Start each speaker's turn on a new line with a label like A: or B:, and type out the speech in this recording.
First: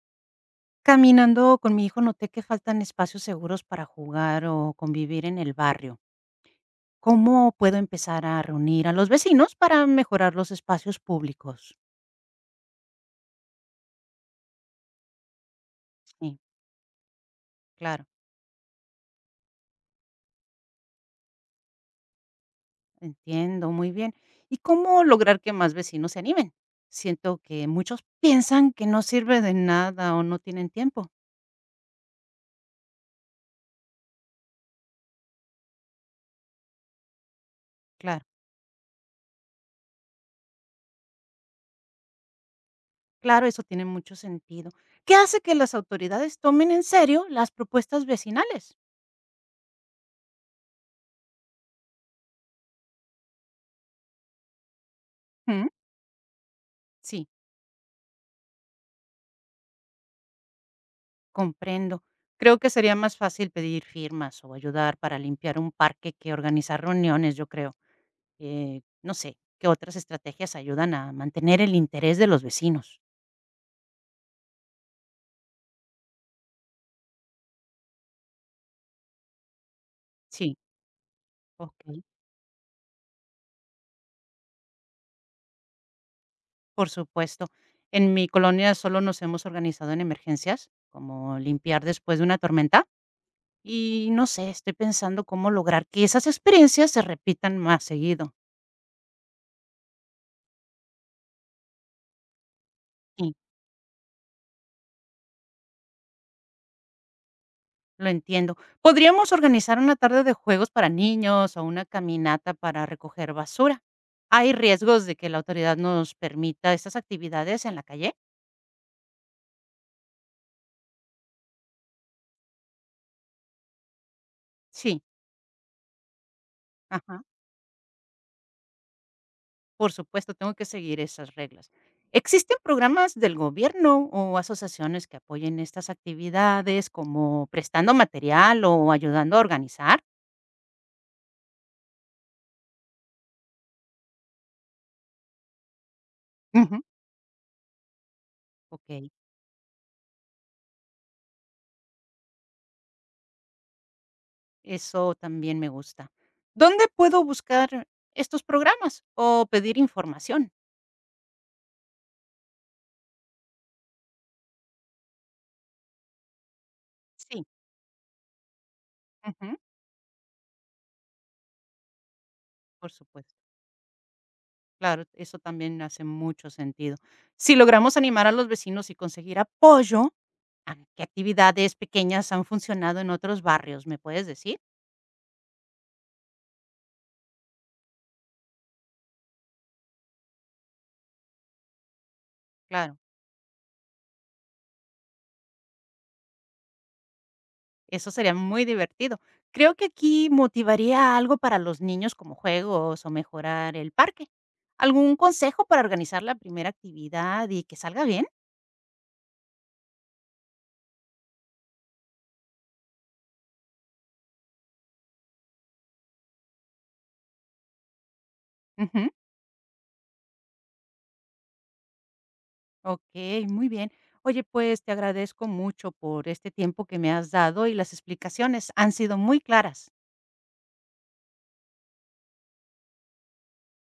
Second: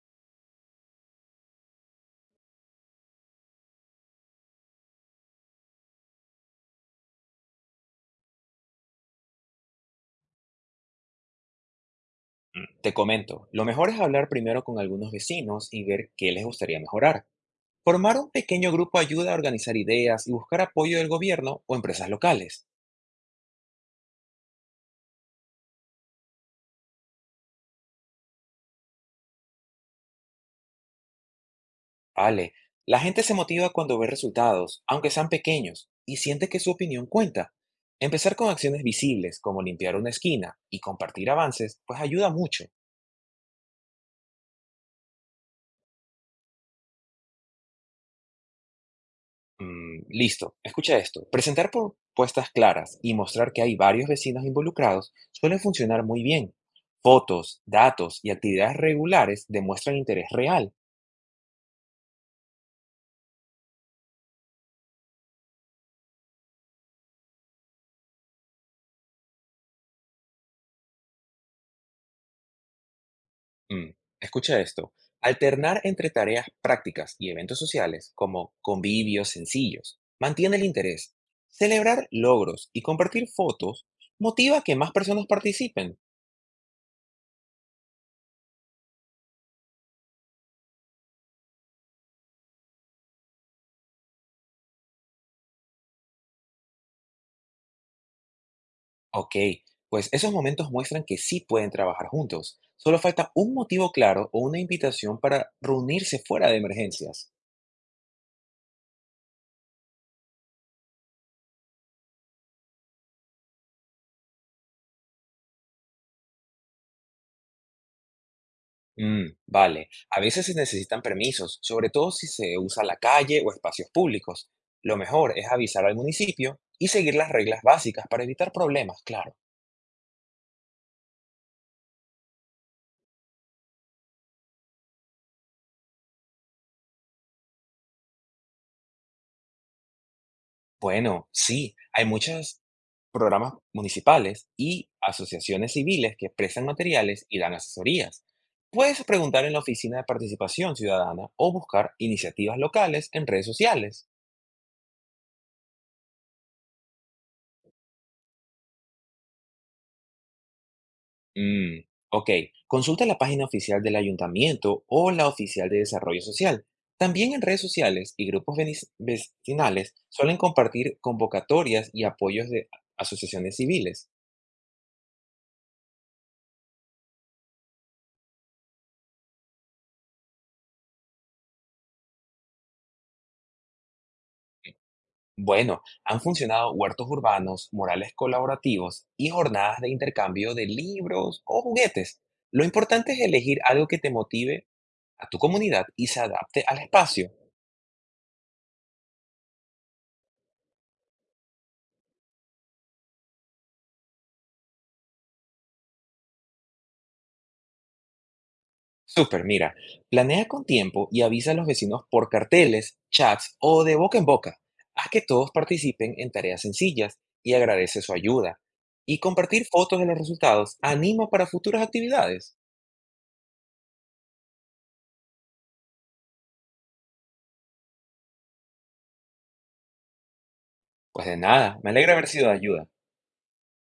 A: Caminando con mi hijo noté que faltan espacios seguros para jugar o convivir en el barrio. ¿Cómo puedo empezar a reunir a los vecinos para mejorar los espacios públicos?
B: Te comento, lo mejor es hablar primero con algunos vecinos y ver qué
A: Sí,
B: les gustaría mejorar.
A: claro,
B: Formar un pequeño grupo ayuda a organizar ideas y buscar apoyo del gobierno o empresas locales.
A: entiendo muy bien. ¿Y cómo lograr que más vecinos se animen? Siento que muchos piensan que no sirve de nada o no tienen tiempo.
B: Ale, la gente se motiva cuando ve resultados, aunque sean pequeños, y siente que su opinión cuenta.
A: Claro,
B: Empezar con acciones visibles, como limpiar una esquina y compartir avances, pues ayuda mucho.
A: claro, eso tiene mucho sentido. ¿Qué hace que las autoridades tomen en serio las propuestas vecinales?
B: Listo, escucha esto. Presentar propuestas claras y mostrar que hay varios vecinos involucrados suele
A: ¿Mm?
B: funcionar muy bien.
A: Sí.
B: Fotos, datos y actividades regulares demuestran interés real.
A: Comprendo. Creo que sería más fácil pedir firmas o ayudar para limpiar un parque que organizar reuniones, yo creo. No sé, ¿qué otras estrategias ayudan a mantener el interés de los vecinos?
B: Mm, Escucha esto. Alternar entre tareas prácticas y eventos sociales, como convivios sencillos,
A: Sí,
B: mantiene el interés.
A: ok.
B: Celebrar logros y compartir fotos motiva a que más personas participen.
A: Por supuesto. En mi colonia solo nos hemos organizado en emergencias, como limpiar después de una tormenta. Y no sé, estoy pensando cómo lograr que esas experiencias se repitan más seguido.
B: Ok, pues esos momentos muestran que sí pueden trabajar juntos. Solo falta un motivo claro o una invitación para reunirse fuera de emergencias.
A: Lo entiendo. Podríamos organizar una tarde de juegos para niños o una caminata para recoger basura. ¿Hay riesgos de que la autoridad nos permita estas actividades en la calle?
B: Vale, a veces se necesitan permisos, sobre todo si se usa la calle o espacios públicos. Lo
A: Sí,
B: mejor es avisar al municipio y seguir
A: ajá,
B: las reglas básicas para evitar problemas, claro.
A: por supuesto, tengo que seguir esas reglas. ¿Existen programas del gobierno o asociaciones que apoyen estas actividades, como prestando material o ayudando a organizar?
B: Bueno, sí, hay muchos programas municipales y asociaciones civiles que prestan
A: Ujú.
B: materiales y dan asesorías. Puedes
A: Ok,
B: preguntar en la Oficina de Participación Ciudadana o buscar iniciativas locales en redes sociales.
A: eso también me gusta. ¿Dónde puedo buscar estos programas o pedir información?
B: Mm, ok, consulta la página oficial del ayuntamiento o la oficial de desarrollo social. También en
A: Sí.
B: redes sociales y grupos
A: Ujú,
B: vecinales suelen compartir convocatorias y apoyos de
A: por supuesto.
B: asociaciones civiles.
A: Claro, eso también hace mucho sentido. Si logramos animar a los vecinos y conseguir apoyo, ¿a qué actividades pequeñas han funcionado en otros barrios? ¿Me puedes decir?
B: Bueno, han funcionado huertos urbanos, murales colaborativos y jornadas de intercambio de libros o juguetes. Lo
A: Claro,
B: importante es elegir algo que te motive a tu comunidad y se adapte al espacio.
A: eso sería muy divertido. Creo que aquí motivaría algo para los niños como juegos o mejorar el parque. ¿Algún consejo para organizar la primera actividad y que salga bien?
B: Super, mira, planea con tiempo y avisa a los vecinos por carteles, chats o de boca en boca. Haz que todos participen en tareas sencillas y agradece su ayuda.
A: Ujú,
B: Y compartir fotos de los resultados anima para futuras actividades.
A: ok, muy bien. Oye, pues te agradezco mucho por este tiempo que me has dado y las explicaciones han sido muy claras.
B: Pues de nada, me alegra haber sido de ayuda.